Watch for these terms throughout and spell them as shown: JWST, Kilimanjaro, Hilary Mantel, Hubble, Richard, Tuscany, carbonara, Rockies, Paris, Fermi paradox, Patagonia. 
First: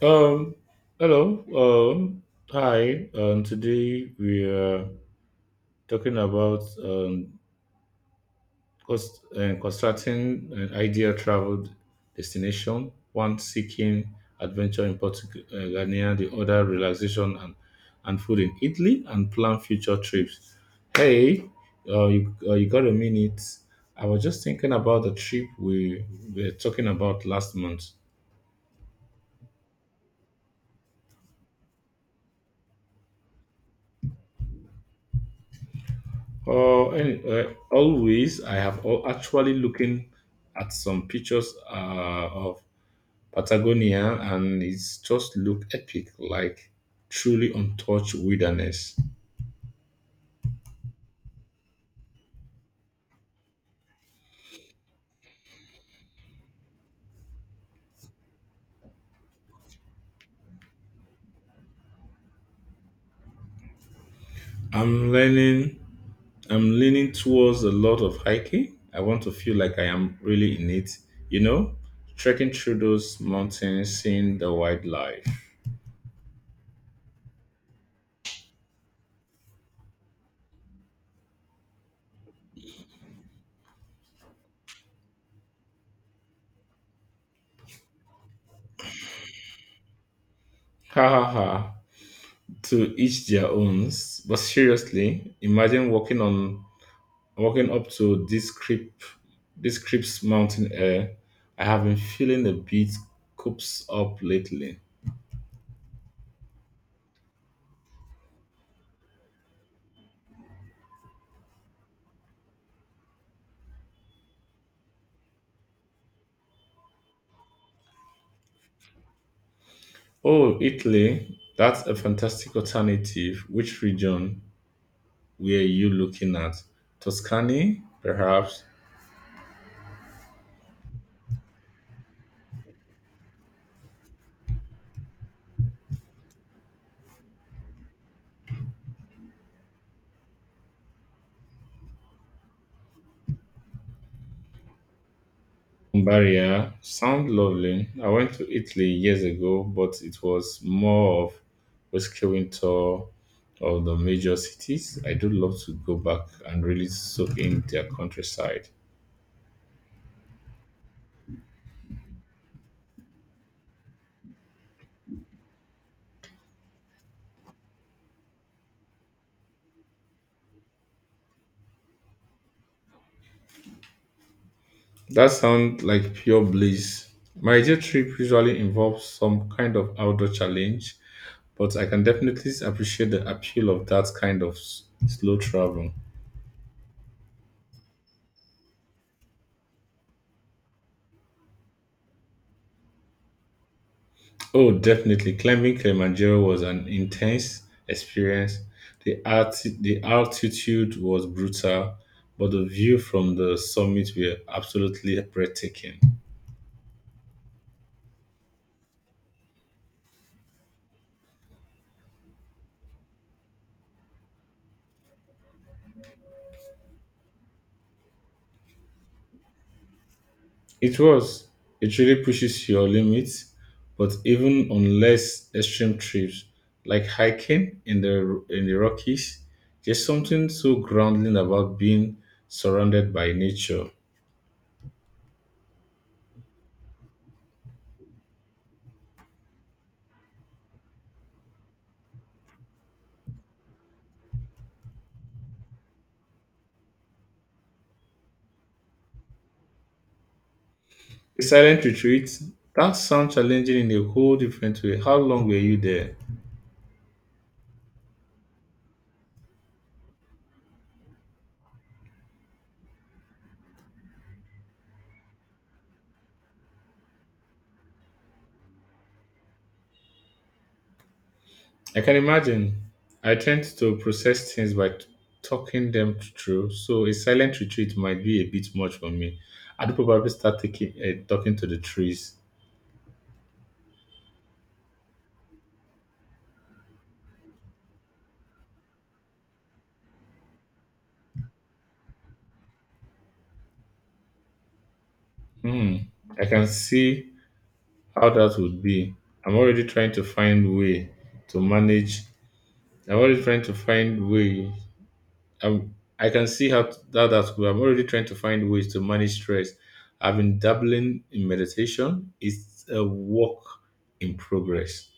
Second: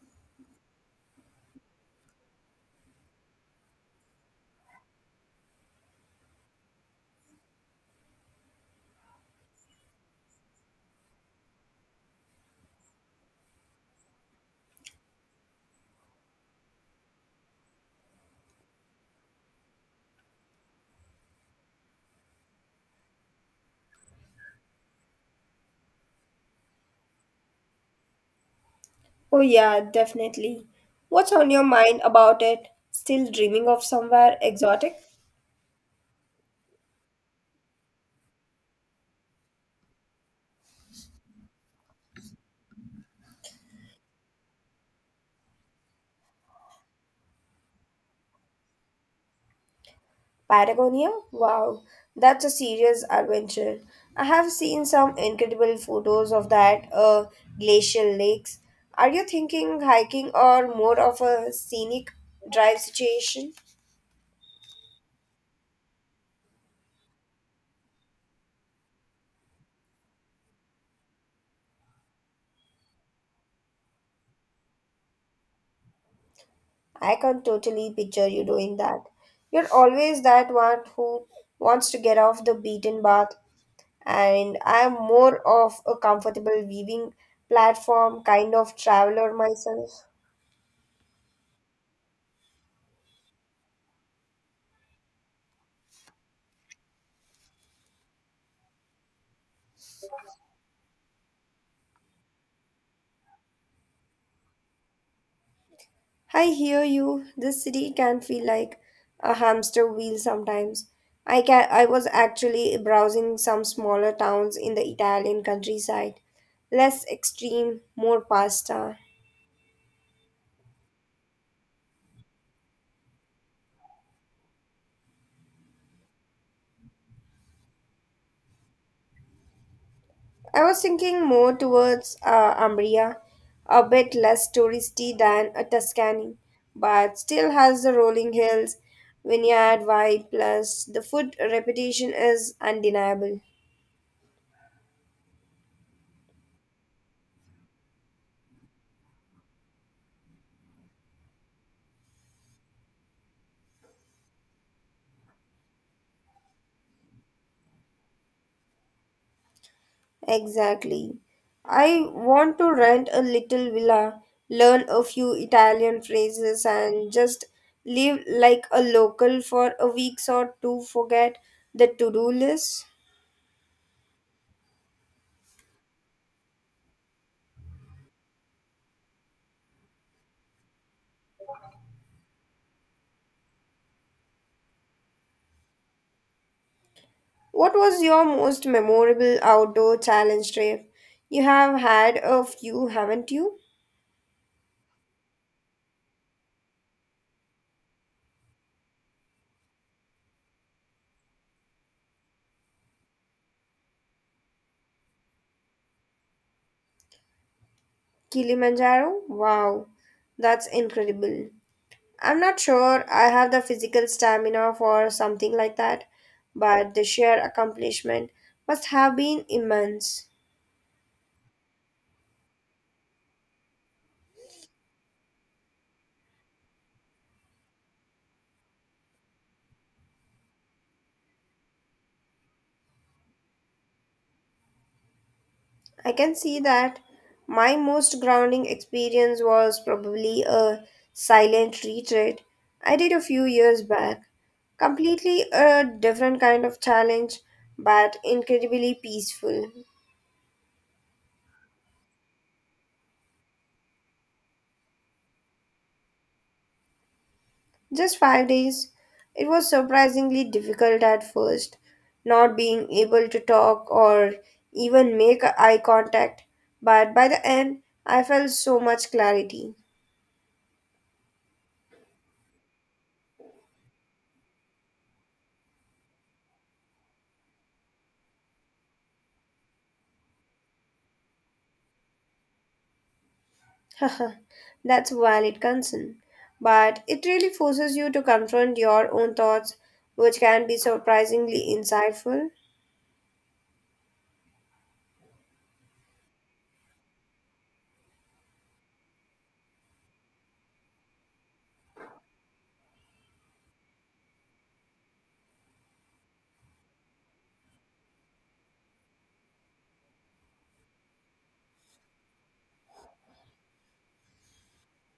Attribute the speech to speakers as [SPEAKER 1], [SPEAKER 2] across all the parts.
[SPEAKER 1] Um, hello. Hi. Today we are talking about constructing an ideal travel destination. One seeking adventure in Portugal, the other relaxation and food in Italy, and plan future trips. Hey, you got a minute? I was just thinking about the trip we were talking about last month.
[SPEAKER 2] Oh, yeah, definitely. What's on your mind about it? Still dreaming of somewhere exotic?
[SPEAKER 1] Uh, any, uh, I have actually looking at some pictures of Patagonia, and it's just look epic, like truly untouched wilderness.
[SPEAKER 2] Patagonia? Wow, that's a serious adventure. I have seen some incredible photos of that glacial lakes. Are you thinking hiking or more of a scenic drive situation?
[SPEAKER 1] I'm learning. I'm leaning towards a lot of hiking. I want to feel like I am really in it. You know, trekking through those mountains, seeing the wildlife.
[SPEAKER 2] I can totally picture you doing that. You're always that one who wants to get off the beaten path, and I'm more of a comfortable weaving platform kind of traveler myself.
[SPEAKER 1] Ha ha ha. To each their own. But seriously, imagine walking on Walking up to this crisp mountain air, I have been feeling a bit coops up lately.
[SPEAKER 2] I hear you. This city can feel like a hamster wheel sometimes. I was actually browsing some smaller towns in the Italian countryside. Less extreme, more pasta.
[SPEAKER 1] Oh, Italy, that's a fantastic alternative. Which region were you looking at? Tuscany, perhaps?
[SPEAKER 2] I was thinking more towards Umbria, a bit less touristy than Tuscany, but still has the rolling hills, vineyard vibe. Plus the food reputation is undeniable.
[SPEAKER 1] Barrier sound lovely. I went to Italy years ago, but it was more of a rescuing tour of the major cities. I do love to go back and really soak in their countryside.
[SPEAKER 2] Exactly. I want to rent a little villa, learn a few Italian phrases, and just live like a local for a week or two. Forget the to do list.
[SPEAKER 1] That sounds like pure bliss. My ideal trip usually involves some kind of outdoor challenge, but I can definitely appreciate the appeal of that kind of slow travel.
[SPEAKER 2] What was your most memorable outdoor challenge trip? You have had a few, haven't you?
[SPEAKER 1] Oh, definitely. Climbing Kilimanjaro was an intense experience. The altitude was brutal, but the view from the summit were absolutely breathtaking.
[SPEAKER 2] Kilimanjaro? Wow, that's incredible. I'm not sure I have the physical stamina for something like that, but the sheer accomplishment must have been immense.
[SPEAKER 1] It was. It really pushes your limits, but even on less extreme trips, like hiking in the Rockies, there's something so grounding about being surrounded by nature.
[SPEAKER 2] I can see that. My most grounding experience was probably a silent retreat I did a few years back. Completely a different kind of challenge, but incredibly peaceful.
[SPEAKER 1] A silent retreat, that sounds challenging in a whole different way. How long were you there?
[SPEAKER 2] Just 5 days. It was surprisingly difficult at first, not being able to talk or even make eye contact, but by the end, I felt so much clarity.
[SPEAKER 1] I can imagine. I tend to process things by talking them through, so a silent retreat might be a bit much for me. I'd probably start talking to the trees.
[SPEAKER 2] That's a valid concern, but it really forces you to confront your own thoughts, which can be surprisingly insightful.
[SPEAKER 1] Hmm, I can see how that would be. I'm already trying to find way to manage. I'm already trying to find way. I'm, I can see how t- that that could. I'm already trying to find ways to manage stress. I've been dabbling in meditation. It's a work in progress.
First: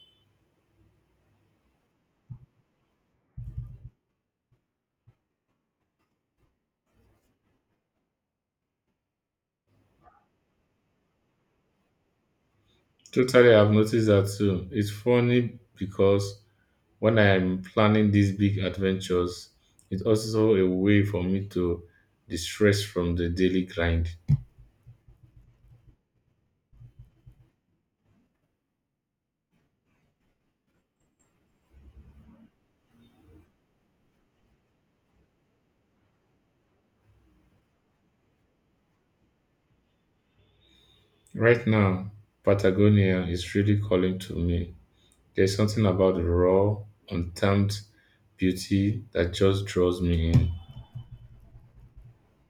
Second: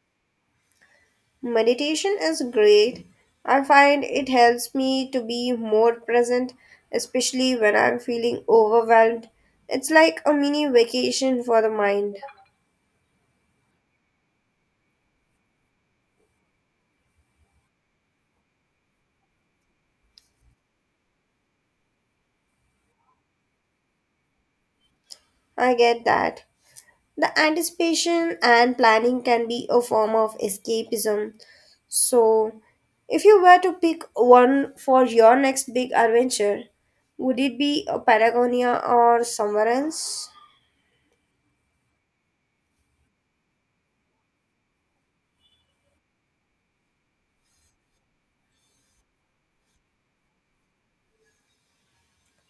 [SPEAKER 2] Meditation is great. I find it helps me to be more present, especially when I'm feeling overwhelmed. It's like a mini vacation for the mind.
[SPEAKER 1] Totally, I've noticed that too. It's funny because when I'm planning these big adventures, it's also a way for me to distress from the daily grind.
[SPEAKER 2] I get that. The anticipation and planning can be a form of escapism. So, if you were to pick one for your next big adventure, would it be a Patagonia or somewhere else?
[SPEAKER 1] Right now, Patagonia is really calling to me. There's something about the raw, untamed beauty that just draws me in.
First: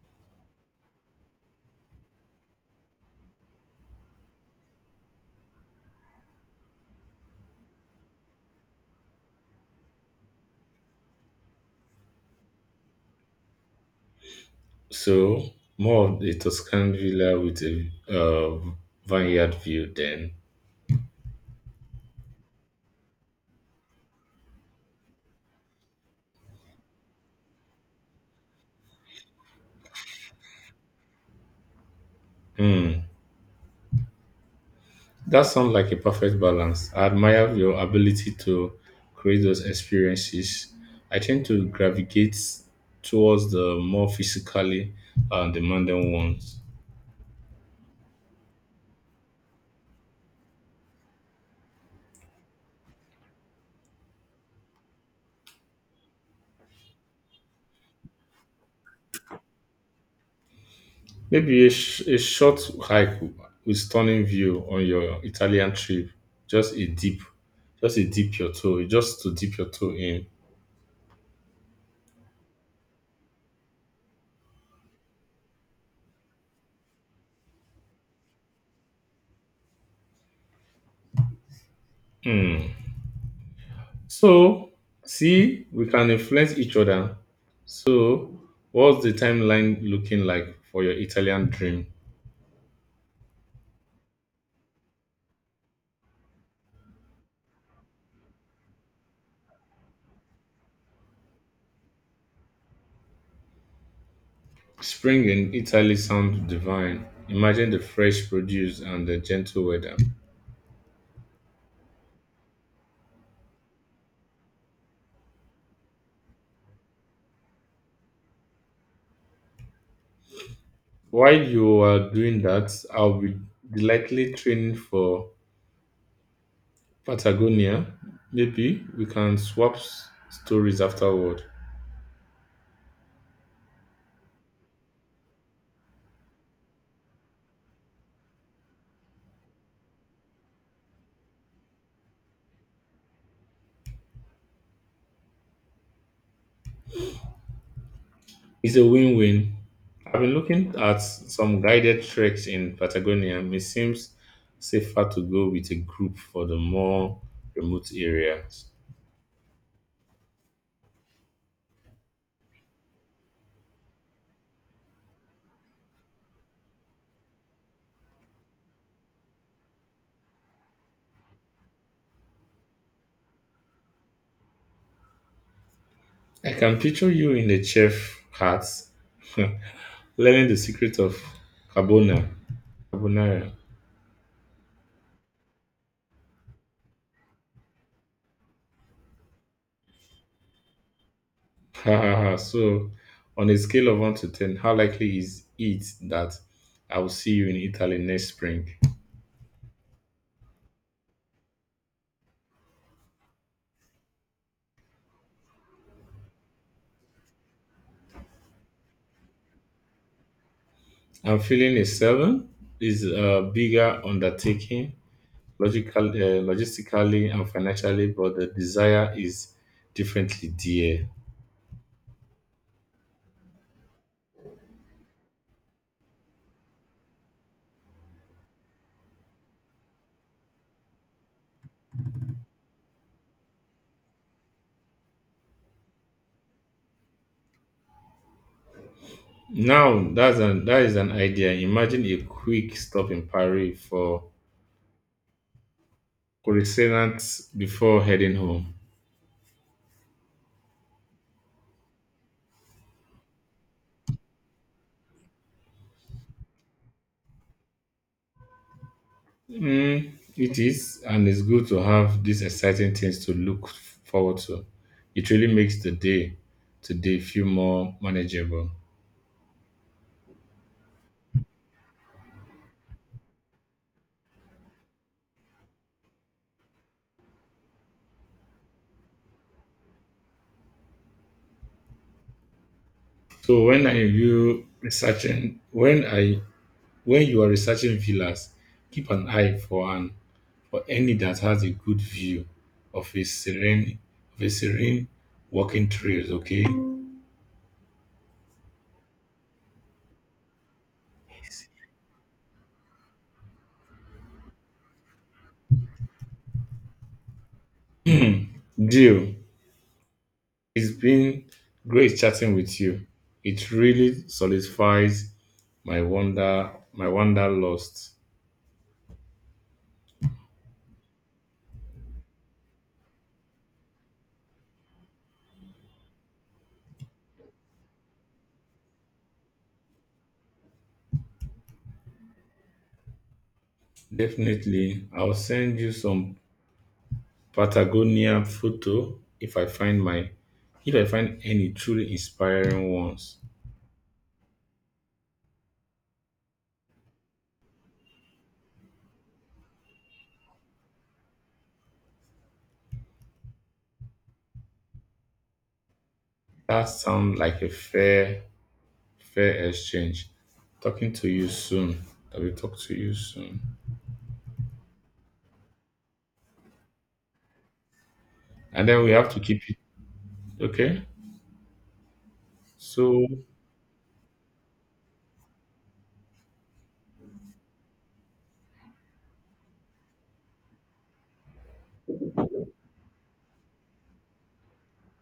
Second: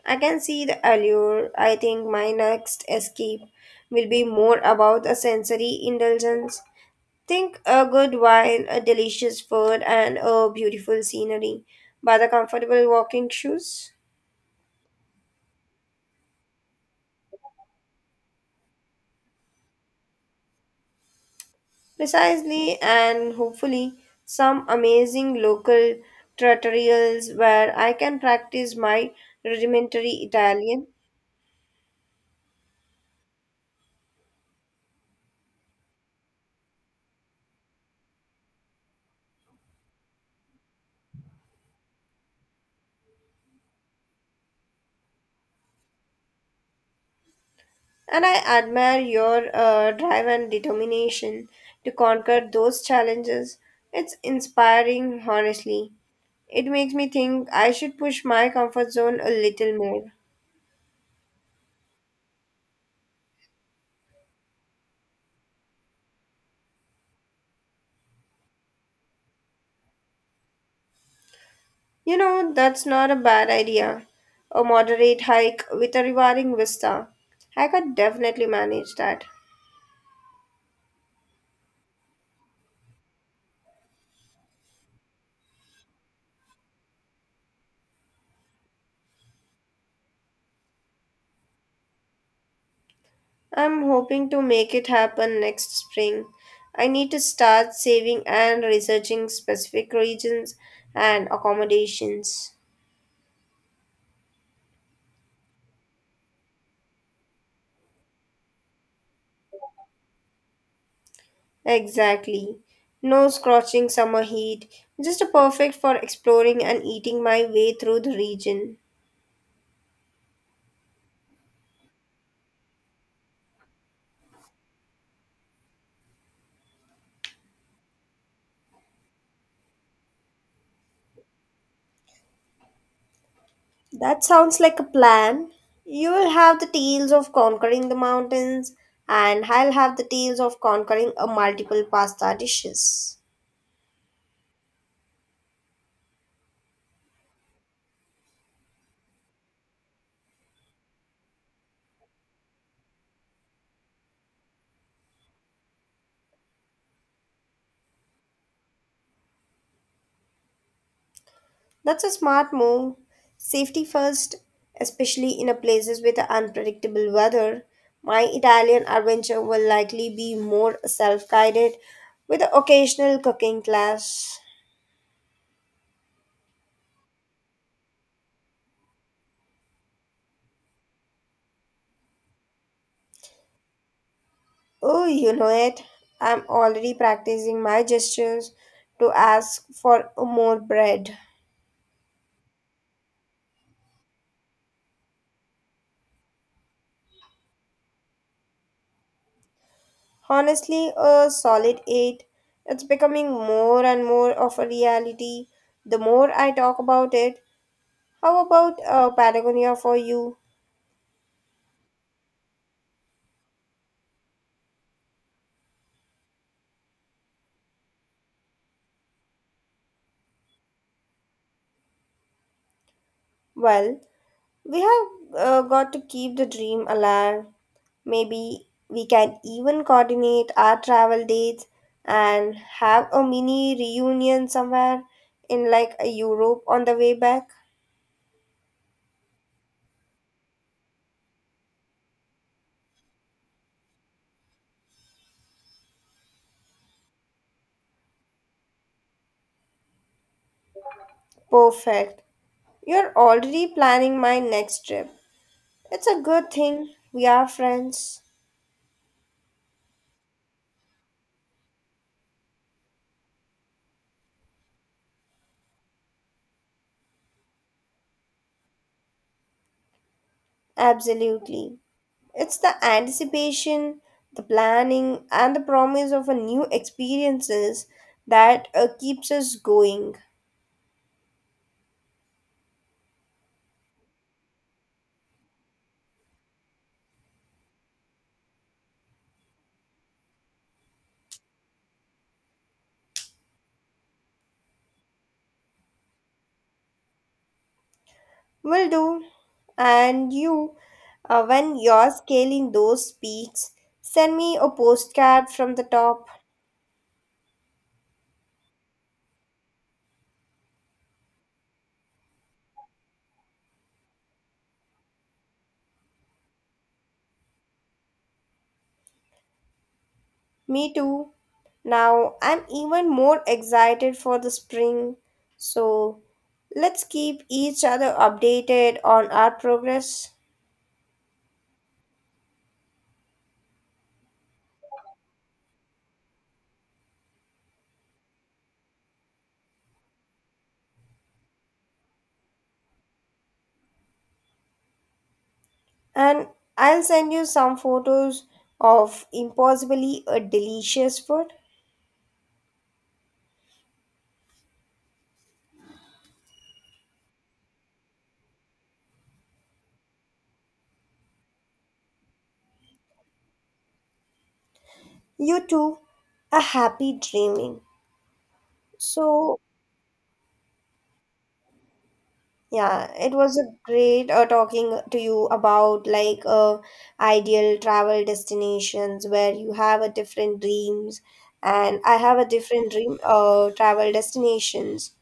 [SPEAKER 2] I can see the allure. I think my next escape will be more about a sensory indulgence. Think a good wine, a delicious food, and a beautiful scenery, but the comfortable walking shoes.
[SPEAKER 1] So, more of a Tuscan villa with a vineyard view, then.
[SPEAKER 2] Precisely, and hopefully, some amazing local tutorials where I can practice my rudimentary Italian.
[SPEAKER 1] Hmm, that sounds like a perfect balance. I admire your ability to create those experiences. I tend to gravitate towards the more physically demanding ones.
[SPEAKER 2] And I admire your drive and determination to conquer those challenges. It's inspiring, honestly. It makes me think I should push my comfort zone a little more.
[SPEAKER 1] Maybe a short hike with stunning view on your Italian trip. Just a deep, just to dip your toe in.
[SPEAKER 2] You know, that's not a bad idea. A moderate hike with a rewarding vista. I could definitely manage that.
[SPEAKER 1] Hmm. So, see, we can influence each other. So, what's the timeline looking like for your Italian dream?
[SPEAKER 2] I'm hoping to make it happen next spring. I need to start saving and researching specific regions and accommodations.
[SPEAKER 1] Spring in Italy sounds divine. Imagine the fresh produce and the gentle weather.
[SPEAKER 2] Exactly. No scorching summer heat, just a perfect for exploring and eating my way through the region.
[SPEAKER 1] While you are doing that, I'll be delightfully training for Patagonia. Maybe we can swap stories afterward.
[SPEAKER 2] That sounds like a plan. You will have the tales of conquering the mountains, and I'll have the tales of conquering a multiple pasta dishes.
[SPEAKER 1] It's a win win. I've been looking at some guided treks in Patagonia, and it seems safer to go with a group for the more remote areas.
[SPEAKER 2] That's a smart move. Safety first, especially in a places with unpredictable weather. My Italian adventure will likely be more self-guided with an occasional cooking class.
[SPEAKER 1] I can picture you in a chef hat, learning the secret of carbona, carbonara.
[SPEAKER 2] Oh, you know it. I'm already practicing my gestures to ask for more bread.
[SPEAKER 1] Ha, ha, ha. So, on a scale of 1 to 10, how likely is it that I will see you in Italy next spring?
[SPEAKER 2] Honestly, a solid 8. It's becoming more and more of a reality the more I talk about it. How about Patagonia for you?
[SPEAKER 1] I'm feeling a seven is a bigger undertaking, logical, uh, logistically and financially, but the desire is differently dear.
[SPEAKER 2] Well, we have got to keep the dream alive. Maybe we can even coordinate our travel dates and have a mini reunion somewhere in like a Europe on the way back.
[SPEAKER 1] Now that's an that is an idea. Imagine a quick stop in Paris for croissants before heading home.
[SPEAKER 2] Perfect. You're already planning my next trip. It's a good thing we are friends.
[SPEAKER 1] Mm, it is, and it's good to have these exciting things to look forward to. It really makes the day today feel more manageable.
[SPEAKER 2] Absolutely. It's the anticipation, the planning, and the promise of a new experiences that keeps us going.
[SPEAKER 1] So when are you researching? When are When you are researching villas, keep an eye for an for any that has a good view of a serene of a serene walking trails, okay?
[SPEAKER 2] Will do. And you, when you're scaling those peaks, send me a postcard from the top.
[SPEAKER 1] Deal. It's been great chatting with you. It really solidifies my wanderlust.
[SPEAKER 2] Me too. Now I'm even more excited for the spring. So let's keep each other updated on our progress.
[SPEAKER 1] Definitely, I'll send you some Patagonia photo if I find any truly inspiring ones.
[SPEAKER 2] And I'll send you some photos of impossibly a delicious food.
[SPEAKER 1] That sounds like a fair exchange. Talking to you soon. I will talk to you soon.
[SPEAKER 2] You too, a happy dreaming.
[SPEAKER 1] And then we have to
[SPEAKER 2] So
[SPEAKER 1] keep it. Okay.
[SPEAKER 2] yeah,
[SPEAKER 1] So
[SPEAKER 2] it was a great talking to you about like ideal travel destinations, where you have a different dreams and I have a different dream travel destinations.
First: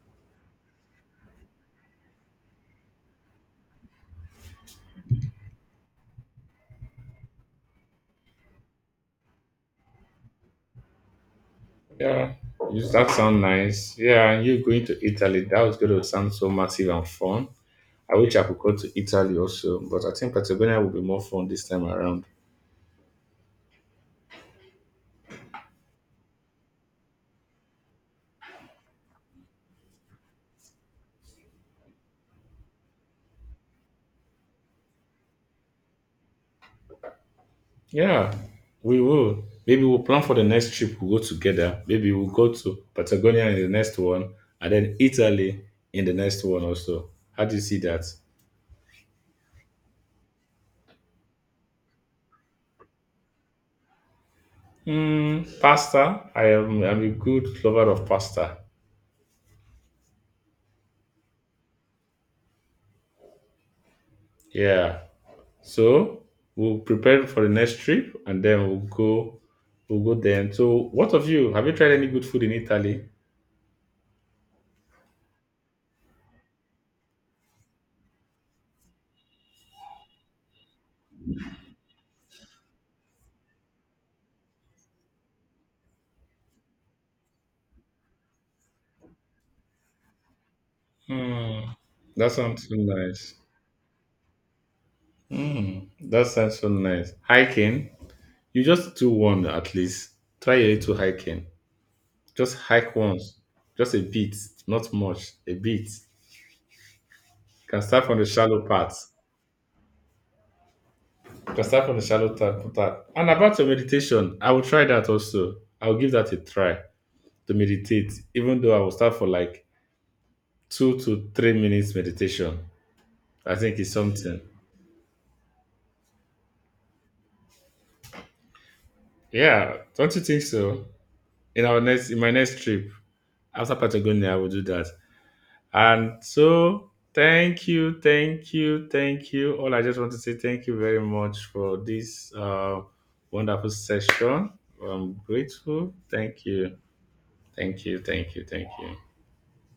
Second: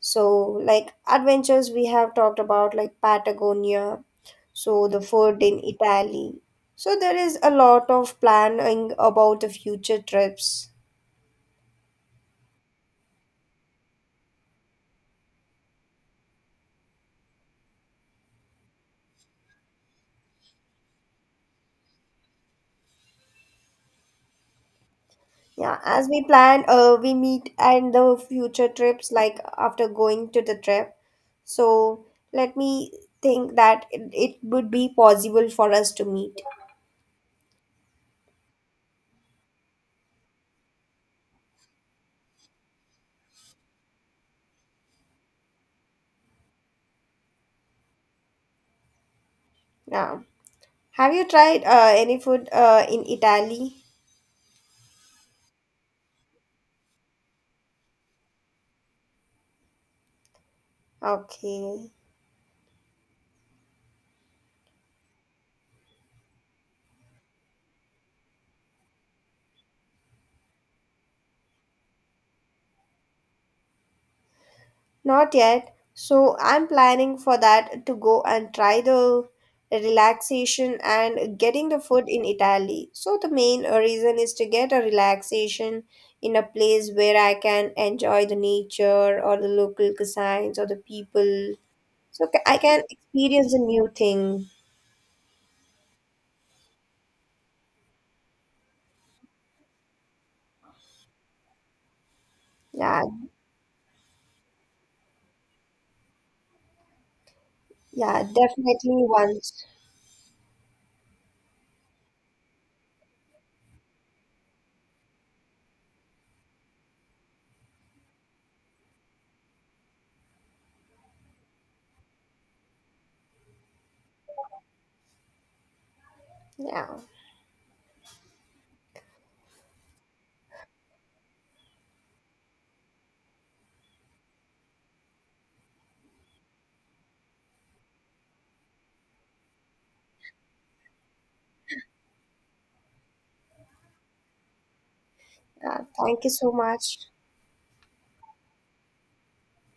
[SPEAKER 2] So like adventures, we have talked about like Patagonia, so the food in Italy. So there is a lot of planning about the future trips.
[SPEAKER 1] yeah, you- that sound nice. Yeah, and you going to Italy. That was going to sound so massive and fun. I wish I could go to Italy also, but I think Patagonia will be more fun this time around.
[SPEAKER 2] Yeah, as we plan, we meet and the future trips like after going to the trip. So let me think that it would be possible for us to meet
[SPEAKER 1] Yeah, we will. Maybe we'll plan for the next trip. We'll go together. Maybe we'll go to Patagonia in the next one, and then Italy in the next one also. How do you see that?
[SPEAKER 2] now. Have you tried any food in Italy?
[SPEAKER 1] Mm, pasta. I'm a good lover of pasta.
[SPEAKER 2] Okay,
[SPEAKER 1] Yeah. So we'll prepare for the next trip and then we'll go then. So what of you? Have you tried any good food in Italy?
[SPEAKER 2] not yet. So I'm planning for that to go and try the relaxation and getting the food in Italy. So the main reason is to get a relaxation in a place where I can enjoy the nature or the local cuisines or the people.
[SPEAKER 1] Mm,
[SPEAKER 2] So
[SPEAKER 1] that
[SPEAKER 2] I
[SPEAKER 1] sounds so
[SPEAKER 2] can
[SPEAKER 1] nice.
[SPEAKER 2] experience a new thing.
[SPEAKER 1] Mm, that sounds so nice. Hiking. You just do one at least. Try a little hiking. Just hike
[SPEAKER 2] Yeah.
[SPEAKER 1] once. Just a bit. Not much. A bit. You can start from
[SPEAKER 2] Yeah,
[SPEAKER 1] the shallow part.
[SPEAKER 2] definitely once.
[SPEAKER 1] Cassava on the shallow tap. And about your meditation, I will try that also. I'll give that a try to meditate, even though I will start for like 2 to 3 minutes meditation. I think it's something.
[SPEAKER 2] Yeah.
[SPEAKER 1] Yeah, don't you think so? In my next trip after Patagonia, I will do that. And so, thank you. All I just want to say thank you very much for this wonderful session. I'm grateful.
[SPEAKER 2] Thank you so much.
[SPEAKER 1] Thank you,